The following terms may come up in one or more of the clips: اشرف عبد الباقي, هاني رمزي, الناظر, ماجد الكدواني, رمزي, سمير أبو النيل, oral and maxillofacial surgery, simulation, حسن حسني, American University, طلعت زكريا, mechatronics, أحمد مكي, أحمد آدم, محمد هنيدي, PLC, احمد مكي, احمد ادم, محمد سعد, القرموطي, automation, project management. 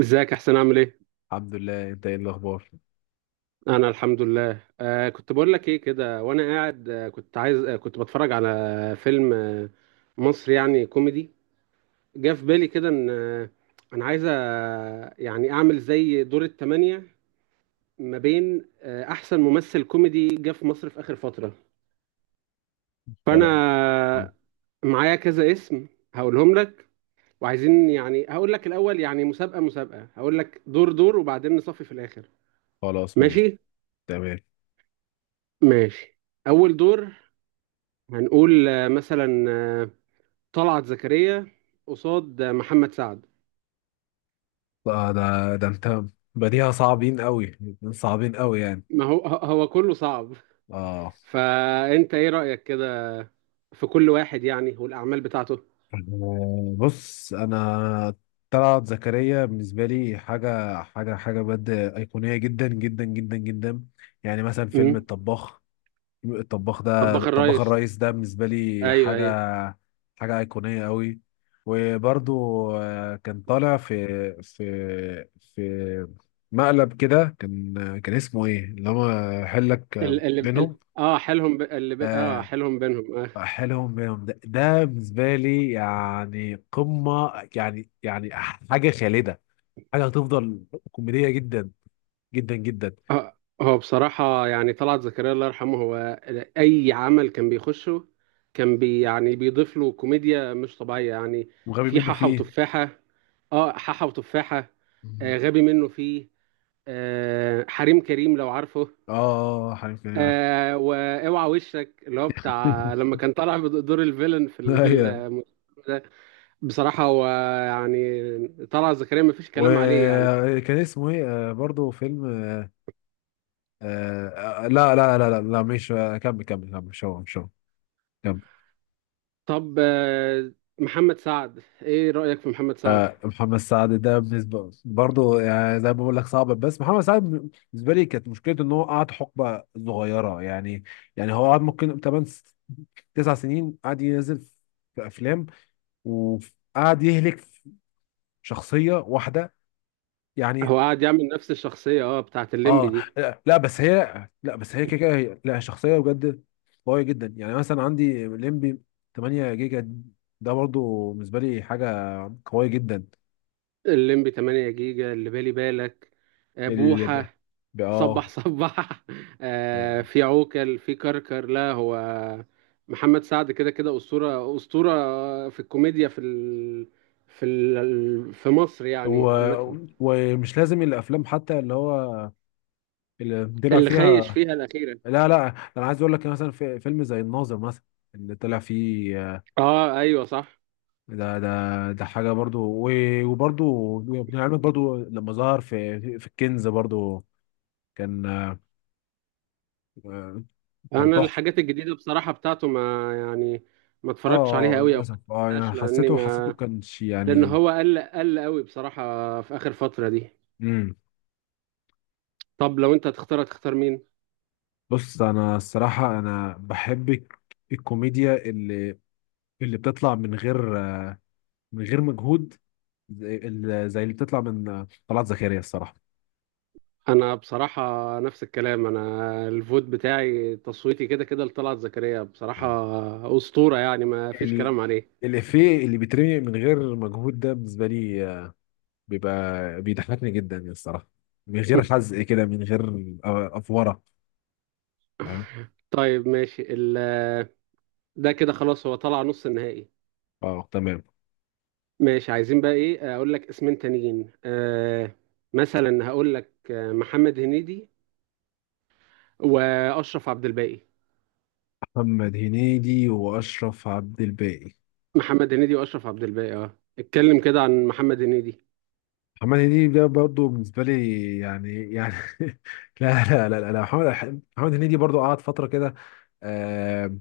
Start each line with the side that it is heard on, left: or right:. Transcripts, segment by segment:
right: ازيك يا حسين عامل ايه؟
left: الحمد لله، انت ايه الاخبار؟
right: انا الحمد لله كنت بقول لك ايه كده وانا قاعد، كنت عايز، كنت بتفرج على فيلم مصري يعني كوميدي. جه في بالي كده ان انا عايز، يعني اعمل زي دور التمانية ما بين احسن ممثل كوميدي جه في مصر في اخر فترة. فانا
left: خلاص.
right: آه، معايا كذا اسم هقولهم لك، وعايزين يعني هقول لك الاول، يعني مسابقة هقول لك دور وبعدين نصفي في الاخر.
left: خلاص ماشي.
right: ماشي؟
left: تمام.
right: ماشي. اول دور هنقول مثلا طلعت زكريا قصاد محمد سعد.
left: آه ده ده انت بديها صعبين قوي. صعبين قوي، يعني.
right: ما هو هو كله صعب.
left: اه.
right: فأنت إيه رأيك كده في كل واحد يعني، والأعمال بتاعته؟
left: بص انا طلعت زكريا بالنسبه لي حاجه حاجه حاجه بجد ايقونيه جدا جدا جدا جدا. يعني مثلا فيلم
right: امم،
left: الطباخ. الطباخ ده
right: طباخ
left: الطباخ
right: الريس،
left: الرئيس ده بالنسبة لي
right: أيوه
left: حاجة
right: أيوه.
left: حاجة أيقونية قوي. وبرضو كان طالع في في مقلب كده. كان كان اسمه ايه؟ اللي هو حلك
right: اللي, اللي
left: بينهم.
right: ال- اه حيلهم ب... اللي ب... اه
left: آه
right: حيلهم بينهم آه.
left: حلهم بينهم ده بالنسبة لي يعني قمة، يعني حاجة خالدة، حاجة هتفضل كوميدية جدا جدا جدا،
right: هو هو بصراحة يعني طلعت زكريا الله يرحمه، هو أي عمل كان بيخشه كان بي يعني بيضيف له كوميديا مش طبيعية يعني.
left: وغبي
right: في
left: منه
right: حاحة
left: فيه.
right: وتفاحة، اه حاحة وتفاحة،
left: مم.
right: آه غبي منه فيه، آه حريم كريم لو عارفه،
left: اه، حبيبي، انا عارف.
right: آه واوعى وشك اللي هو بتاع لما كان طالع بدور الفيلن في
left: ايوه.
right: ال-، ده بصراحة هو يعني طلعت زكريا مفيش كلام عليه يعني.
left: وكان اسمه ايه؟ برضه فيلم. لا لا لا لا لا، مش كمل كمل كمل، مش هو. كمل.
right: طب محمد سعد، ايه رأيك في محمد سعد؟
left: محمد سعد ده بالنسبة برضه يعني زي ما بقول لك صعب، بس محمد سعد بالنسبة لي كانت مشكلته ان هو قعد حقبة صغيرة يعني. يعني هو قعد ممكن 8 9 سنين قعد ينزل في افلام، وقعد يهلك في شخصية واحدة
right: هو
left: يعني.
right: قاعد يعمل نفس الشخصية اه بتاعت الليمبي
left: اه.
right: دي،
left: لا لا، بس هي، كده كده لا، شخصيه بجد قويه جدا. يعني مثلا عندي ليمبي 8 جيجا، ده برضو بالنسبه لي حاجه قويه جدا.
right: الليمبي 8 جيجا اللي بالي بالك،
left: اللي ب...
right: بوحة،
left: ب... اه
right: صبح
left: آه،
right: في عوكل، في كركر. لا هو محمد سعد كده كده أسطورة أسطورة في الكوميديا في مصر يعني
left: و...
right: عامة.
left: ومش لازم الافلام، حتى اللي هو اللي طلع
right: اللي خيش
left: فيها.
right: فيها الأخيرة
left: لا لا، انا عايز اقول لك مثلا في فيلم زي الناظر مثلا، اللي طلع فيه.
right: اه ايوه صح.
left: ده حاجه برضو. وبرضو وابن عمك، برضو لما ظهر في الكنز، برضو كان آه، كان
right: انا
left: تحفة.
right: الحاجات الجديدة بصراحة بتاعته يعني ما اتفرجتش عليها
left: اه،
right: قوي، او ما
left: للأسف. اه،
right: شفتهاش
left: يعني،
right: لاني
left: حسيته،
right: ما
left: كانش
right: لان
left: يعني.
right: هو قل قوي بصراحه في اخر فتره دي.
left: امم.
right: طب لو انت تختار، تختار مين؟
left: بص أنا الصراحة أنا بحب الكوميديا اللي بتطلع من غير مجهود، زي اللي بتطلع من طلعت زكريا، الصراحة.
right: انا بصراحه نفس الكلام، انا الفوت بتاعي تصويتي كده كده لطلعت زكريا بصراحه،
left: اه.
right: اسطوره يعني ما فيش
left: ال...
right: كلام عليه.
left: الإفيه اللي بيترمي من غير مجهود ده بالنسبة لي بيبقى بيضحكني جدا يعني، الصراحة، من غير حزق كده، من غير أفورة، فاهم.
right: طيب ماشي ال-، ده كده خلاص هو طلع نص النهائي.
left: اه، تمام.
right: ماشي، عايزين بقى ايه، اقول لك اسمين تانيين آه، مثلا هقول لك محمد هنيدي واشرف عبد الباقي.
left: محمد هنيدي وأشرف عبد الباقي.
right: محمد هنيدي واشرف عبد الباقي، اه اتكلم كده عن محمد هنيدي.
left: محمد هنيدي ده برضه بالنسبه لي يعني لا لا لا لا، محمد هنيدي برضه قعد فتره كده، آه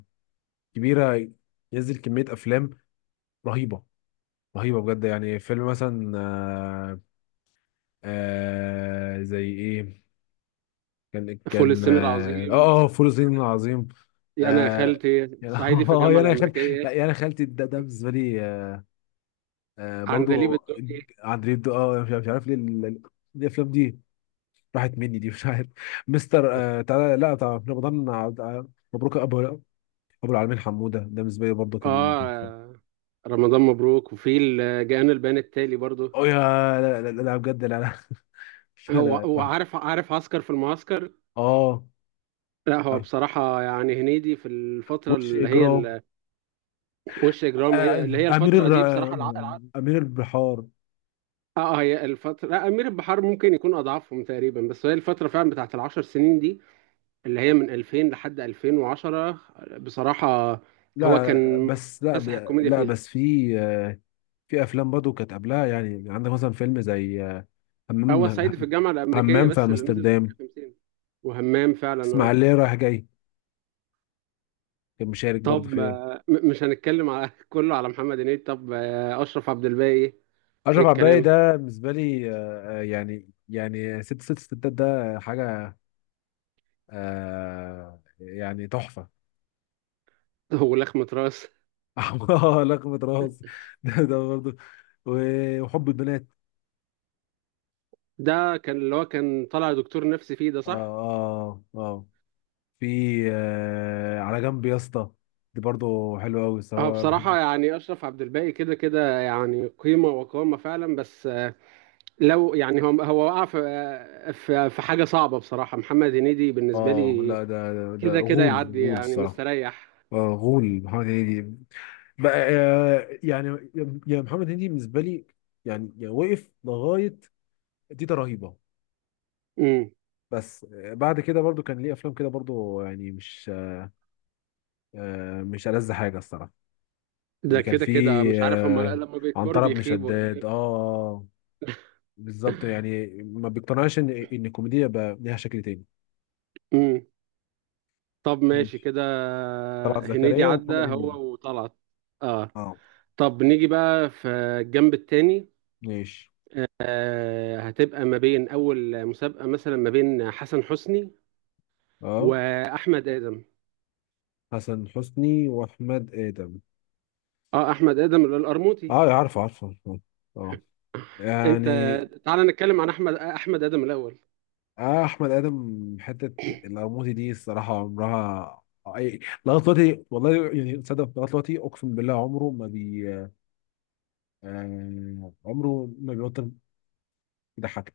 left: كبيره، ينزل كميه افلام رهيبه رهيبه بجد. يعني فيلم مثلا، زي ايه، كان
right: فول
left: كان
right: الصين
left: اه
right: العظيم،
left: اه آه، فول الصين العظيم.
right: يا انا يا
left: آه
right: خالتي،
left: يعني
right: صعيدي في
left: اه،
right: الجامعه
left: يعني انا خالتي، لا
right: الامريكيه،
left: يعني انا خالتي ده بالنسبه لي
right: عندليب
left: برضه.
right: الدقي،
left: اه مش عارف، ليه الافلام دي راحت مني دي، مش عارف. مستر تعالى، لا، طبعا رمضان مبروك ابو العالمين، حموده، ده بالنسبه لي برضه كان.
right: اه رمضان مبروك وفي الجان البيان التالي برضو،
left: او يا، لا لا لا, لا، بجد، لا لا. لا
right: هو
left: لا،
right: هو
left: تحفه.
right: عارف، عارف، عسكر في المعسكر.
left: اه،
right: لا هو
left: عارف،
right: بصراحة يعني هنيدي في الفترة
left: وش
right: اللي هي
left: اجرام.
right: ال-، وش إجرام، أي- اللي
left: آه
right: هي
left: امير
right: الفترة
left: الر...
right: دي بصراحة
left: آه، امير البحار.
right: اه هي الفترة، لا أمير البحار ممكن يكون أضعفهم تقريبا، بس هي الفترة فعلا بتاعت العشر سنين دي اللي هي من 2000 لحد 2010 بصراحة هو
left: لا لا،
right: كان
left: بس لا،
right: مكتسح الكوميديا
left: لا
right: فيها.
left: بس في في افلام برضه كانت قبلها، يعني عندك مثلا فيلم زي
right: هو صعيدي في
left: همام.
right: الجامعة الأمريكية
left: همام في
right: بس اللي نزل
left: امستردام،
right: 58، وهمام فعلا اه.
left: اسماعيليه رايح جاي، كان مشارك برضه
right: طب
left: فيها.
right: مش هنتكلم على كله على محمد هنيدي. طب أشرف عبد الباقي، إيه
left: اشرف عباية
right: الكلام!
left: ده بالنسبه لي يعني ست ست ستات، ده حاجه. يعني تحفه.
right: ولخمة راس،
left: لقمة راس. ده برضه، وحب البنات.
right: ده كان اللي هو كان طالع دكتور نفسي فيه ده
left: اه،
right: صح؟
left: اه، اه. في على جنب يا اسطى، دي برضه حلوه قوي
right: اه
left: الصراحه، بحب.
right: بصراحة يعني أشرف عبد الباقي كده كده يعني قيمة وقامة فعلا، بس لو يعني هو وقع في في حاجة صعبة. بصراحة محمد هنيدي بالنسبة
left: اه،
right: لي
left: لا، ده
right: كده كده
left: غول.
right: يعدي
left: غول
right: يعني
left: الصراحه.
right: مستريح.
left: اه، غول. محمد هنيدي بقى يعني، يا محمد هنيدي بالنسبه لي، يعني وقف لغايه تيتا، رهيبه.
right: امم.
left: بس بعد كده برضو كان ليه افلام كده برضو، يعني مش ألذ حاجه الصراحه.
right: ده
left: يعني كان
right: كده
left: في
right: كده مش عارف، هم
left: آه،
right: لما بيكبروا
left: عنترة بن
right: بيخيبوا ولا
left: شداد.
right: ايه؟
left: اه، بالظبط، يعني ما بيقتنعش ان الكوميديا بقى ليها شكل تاني.
right: امم. طب ماشي
left: ماشي،
right: كده.
left: طلعت
right: هنيدي
left: زكريا
right: عدى
left: ومحمد هنيدي.
right: هو وطلعت، اه.
left: اه.
right: طب نيجي بقى في الجنب التاني.
left: ماشي.
right: آه هتبقى ما بين اول مسابقة مثلا ما بين حسن حسني
left: اه.
right: واحمد ادم.
left: حسن حسني واحمد ادم.
right: اه احمد ادم القرموطي.
left: اه، عارفه عارفه. اه. آه.
right: انت
left: يعني،
right: تعال نتكلم عن احمد ادم الاول.
left: اه، احمد ادم، حته القرموطي دي، الصراحه، عمرها اي لغايه دلوقتي، والله يعني، تصدق لغايه دلوقتي اقسم بالله عمره ما عمره ما بيبطل يضحك.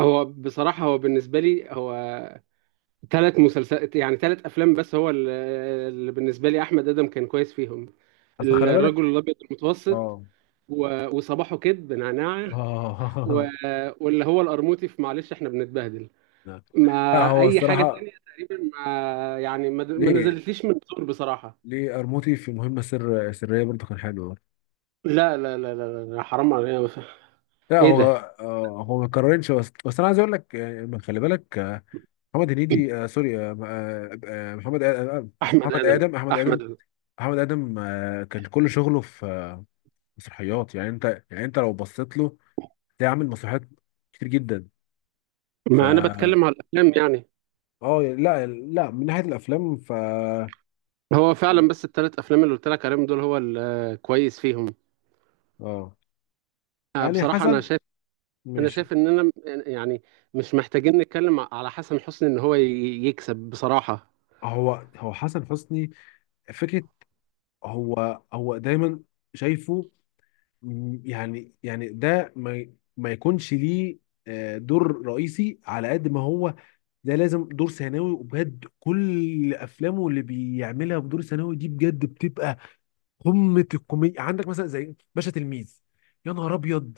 right: هو بصراحة، هو بالنسبة لي، هو ثلاث مسلسلات يعني ثلاث أفلام بس هو ال- اللي بالنسبة لي أحمد آدم كان كويس فيهم:
left: اصل خلي بالك.
right: الرجل الأبيض المتوسط،
left: اه،
right: وصباحه كده بنعناع، و-
left: اه.
right: واللي هو القرموطي في معلش إحنا بنتبهدل.
left: لا
right: ما
left: لا، هو
right: أي حاجة
left: الصراحه
right: تانية تقريبا ما يعني ما ما
left: ليه
right: نزلتليش من الدور بصراحة.
left: ليه، قرموطي في مهمه سريه برضه كان حلو.
right: لا حرام عليا،
left: لا
right: إيه
left: هو.
right: ده!
left: هو ما يتكررش، بس انا عايز اقول لك، خلي بالك، آه، محمد هنيدي آه سوري آه آه، آه، محمد آه، آه،
right: أحمد
left: محمد
right: آدم،
left: ادم احمد ادم.
right: أحمد آدم.
left: محمد آدم كان كل شغله في مسرحيات. يعني انت، يعني انت لو بصيت له تلاقيه عامل مسرحيات كتير جدا، ف
right: ما أنا بتكلم على الأفلام يعني.
left: اه لا لا، من ناحية الافلام، ف
right: هو فعلا بس الثلاث افلام اللي قلت لك عليهم دول هو الكويس فيهم.
left: اه يعني
right: بصراحه انا
left: حسن،
right: شايف، انا
left: ماشي.
right: شايف اننا م- يعني مش محتاجين نتكلم ع- على حسن حسني ان هو ي- يكسب بصراحه.
left: هو حسن حسني فكرة، هو هو دايما شايفه، يعني، يعني ده ما ما يكونش ليه دور رئيسي، على قد ما هو ده لازم دور ثانوي. وبجد كل افلامه اللي بيعملها بدور ثانوي دي بجد بتبقى قمه الكوميديا. عندك مثلا زي باشا تلميذ، يا نهار ابيض،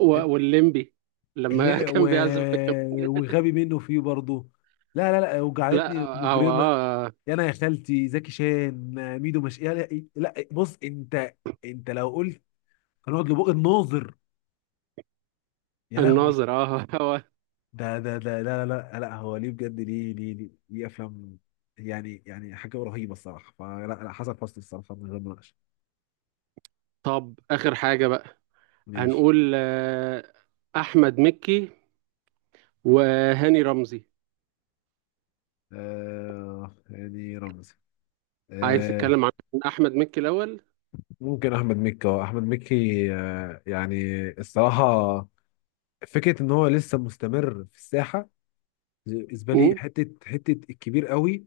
right: والليمبي لما
left: اللي- و...
right: كان بيعزف كان،
left: وغبي منه فيه برضه، لا لا لا،
right: لا
left: وجعلتني
right: هو
left: مجرمه،
right: اه
left: يا انا يا خالتي، زكي شان ميدو، مش، يا لا, لا بص، انت، انت لو قلت هنقعد لبق الناظر، يا لهوي،
right: الناظر اه. هو
left: ده لا لا لا لا، هو ليه بجد ليه، ليه افلام، يعني، يعني حاجه رهيبه الصراحه. فلا لا، حسن حسني الصراحه من غير مناقشه.
right: طب اخر حاجه بقى،
left: ماشي.
right: هنقول احمد مكي وهاني رمزي.
left: آه يعني رمزي
right: عايز تتكلم
left: آه
right: عن احمد مكي الاول.
left: ممكن احمد مكي. اه، احمد مكي يعني الصراحه فكره ان هو لسه مستمر في الساحه، بالنسبه لي
right: مم.
left: حته، حته الكبير قوي.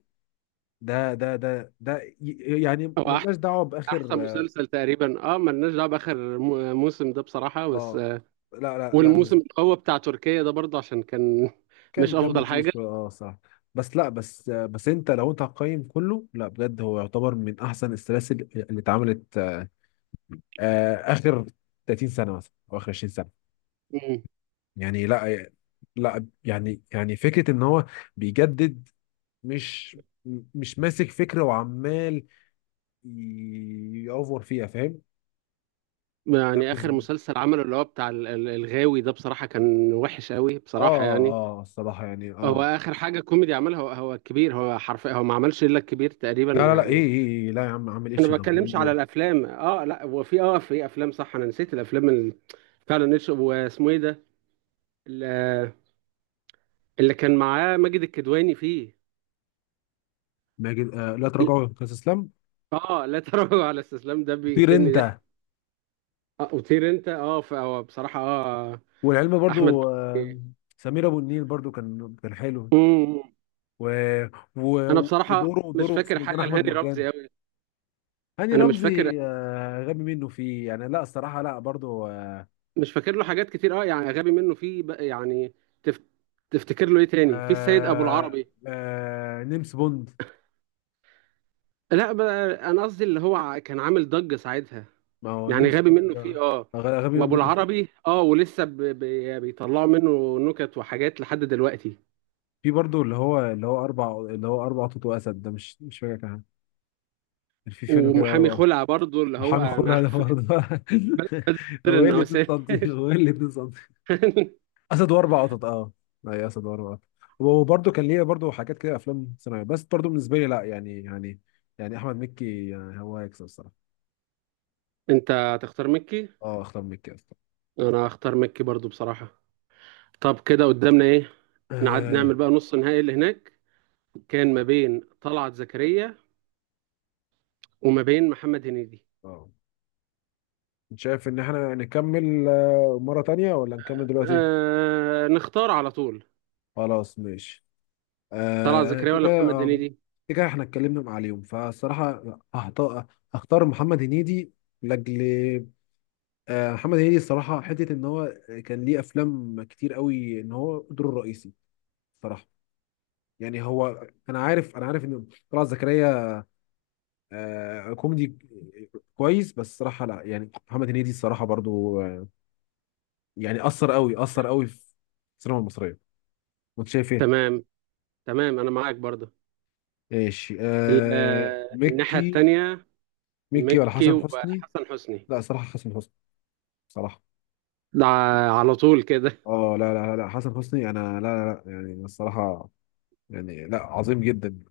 left: يعني ملناش دعوه
right: احسن
left: باخر. اه.
right: مسلسل تقريبا اه ملناش دعوه باخر موسم ده بصراحه، بس
left: آه، لا لا لا،
right: والموسم
left: مش
right: القوي بتاع تركيا ده برضه عشان كان
left: كان
right: مش
left: دمه
right: افضل
left: تقيل
right: حاجه.
left: شويه. اه، صح. بس لا، بس انت لو انت هتقيم كله، لا بجد، هو يعتبر من احسن السلاسل اللي اتعملت اخر 30 سنه مثلا، او اخر 20 سنه،
right: مم.
left: يعني. لا لا، يعني، يعني فكره ان هو بيجدد، مش ماسك فكرة وعمال يأوفر فيها، فاهم. ده
right: يعني اخر
left: بالنسبة
right: مسلسل عمله اللي هو بتاع الغاوي ده بصراحه كان وحش قوي بصراحه
left: اه،
right: يعني.
left: اه، الصراحة يعني اه.
right: اخر حاجه كوميدي عملها هو، هو الكبير. هو حرفيا هو ما عملش الا الكبير تقريبا
left: لا لا لا، ايه
right: يعني.
left: ايه، إيه، لا يا عم، عامل
right: انا
left: اتش
right: ما بتكلمش على
left: دبور.
right: الافلام. اه لا هو في اه في افلام صح، انا نسيت الافلام اللي فعلا نتش- واسمه ايه ده، اللي اللي كان معاه ماجد الكدواني فيه.
left: ماجد. لا تراجعوا يا كاس اسلام.
right: اه لا تراجع على استسلام، ده
left: طير
right: بيقتلني ضحك.
left: انت.
right: آه وطير انت، اه ف- هو بصراحه اه
left: والعلم
right: احمد.
left: برضو. سمير ابو النيل برضو كان كان حلو.
right: مم.
left: و...
right: انا بصراحه
left: ودوره،
right: مش
left: دوره في
right: فاكر
left: مرجان
right: حاجه
left: احمد
right: لهاني
left: مرجان.
right: رمزي قوي.
left: هاني
right: انا مش فاكر،
left: رمزي غبي منه فيه يعني، لا، الصراحة لا، برضو.
right: مش فاكر له حاجات كتير اه، يعني غبي منه في بقى- يعني تف... تفتكر له ايه تاني؟ في السيد ابو
left: آه
right: العربي.
left: آه، نيمس بوند.
right: لا بقى انا قصدي اللي هو ع- كان عامل ضجه ساعتها
left: ما هو
right: يعني،
left: نمسك
right: غبي
left: برضه
right: منه
left: ده.
right: فيه اه،
left: غبي غبي
right: وابو
left: منه في.
right: العربي اه، ولسه يعني بيطلعوا منه نكت وحاجات لحد دلوقتي.
left: في برضه اللي هو، اللي هو اربع قطط واسد ده، مش، مش فاكر كان كان في فيلم كده
right: ومحامي
left: اربع.
right: خلع برضه اللي هو
left: محامي خلع
right: انا
left: ده برضه.
right: بدر
left: هو ايه اللي 2
right: النواسير.
left: سم؟ هو ايه اللي 2 سم؟ اسد واربع قطط. اه، اي، اسد واربع قطط، وبرضه كان ليه برضه حاجات كده، افلام ثانويه، بس برضه بالنسبه لي لا، يعني، يعني يعني احمد مكي يعني هو هيكسب الصراحه.
right: انت هتختار مكي.
left: اه، اختار مكي اصلا.
right: انا هختار مكي برضو بصراحة. طب كده قدامنا ايه؟ نعد نعمل
left: اه.
right: بقى نص النهائي اللي هناك كان ما بين طلعت زكريا وما بين محمد هنيدي.
left: آه. شايف ان احنا نكمل مره تانية ولا نكمل دلوقتي؟
right: آه نختار على طول.
left: خلاص ماشي.
right: طلعت
left: آه
right: زكريا
left: كده
right: ولا
left: كده
right: محمد
left: آه،
right: هنيدي؟
left: كده كده احنا اتكلمنا عليهم فالصراحة هحط- هختار محمد هنيدي، لأجل محمد هنيدي الصراحة، حتة إن هو كان ليه أفلام كتير قوي إن هو دوره الرئيسي صراحة. يعني هو، أنا عارف، إن طلعت زكريا كوميدي كويس، بس الصراحة لا يعني، محمد هنيدي الصراحة برضو، يعني أثر قوي، أثر قوي في السينما المصرية. وأنت شايف إيه؟
right: تمام، تمام انا معاك برضو.
left: ماشي.
right: ال-
left: آه،
right: الناحية
left: مكي.
right: التانية،
left: مكي ولا
right: مكي
left: حسن حسني؟
right: وحسن حسني.
left: لا، صراحة حسن حسني، بصراحة.
right: ده على طول كده.
left: اه، لا لا لا، حسن حسني، انا لا لا لا، يعني الصراحة، يعني لا، عظيم جدا.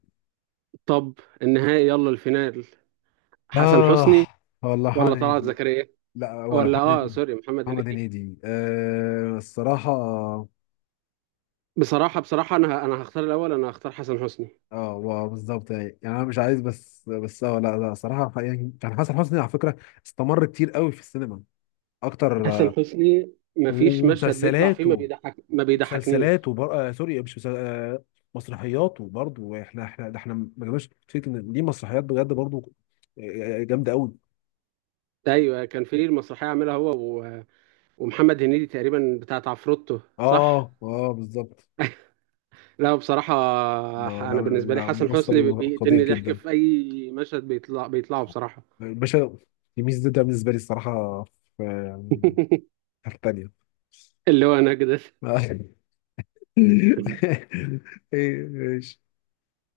right: طب النهائي، يلا الفينال. حسن
left: اه،
right: حسني
left: والله محمد
right: ولا طلعت
left: هنيدي.
right: زكريا
left: لا، ولا
right: ولا،
left: محمد
right: اه
left: هنيدي.
right: سوري، محمد
left: محمد
right: هنيدي.
left: هنيدي الصراحة.
right: بصراحة بصراحة انا ه-، انا هختار الاول، انا هختار حسن حسني.
left: اه، بالظبط، يعني، يعني انا مش عايز، بس بس اه، لا لا، صراحة يعني كان حسن حسني على فكرة استمر كتير قوي في السينما، اكتر
right: حسن حسني مفيش مشهد بيطلع فيه ما
left: ومسلسلاته،
right: بيضحك ما بيضحكنيش.
left: مسلسلات وبر... آه سوري مش مسل... آه مسرحيات، وبرضه احنا، احنا ده احنا ما جبناش فكرة ان دي مسرحيات، بجد برضه جامدة قوي.
right: ايوه كان في المسرحية عاملها هو و... ومحمد هنيدي تقريبا بتاعت عفروتو صح.
left: اه، اه، بالظبط.
right: لا بصراحة ح-
left: لا لا،
right: انا بالنسبة لي
left: لا،
right: حسن حسني بي-
left: ممثل قدير
right: بيقتلني ضحك
left: جدا
right: في اي مشهد بيطلع بيطلعه بصراحة.
left: باشا، يميز. ده بالنسبة لي الصراحة في يعني حتة تانية.
right: اللي هو انا كده.
left: ايه ايش.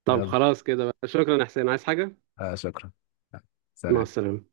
right: طب
left: يلا.
right: خلاص كده بقى، شكرا يا حسين، عايز حاجة؟
left: شكرا.
right: مع
left: سلام.
right: السلامة.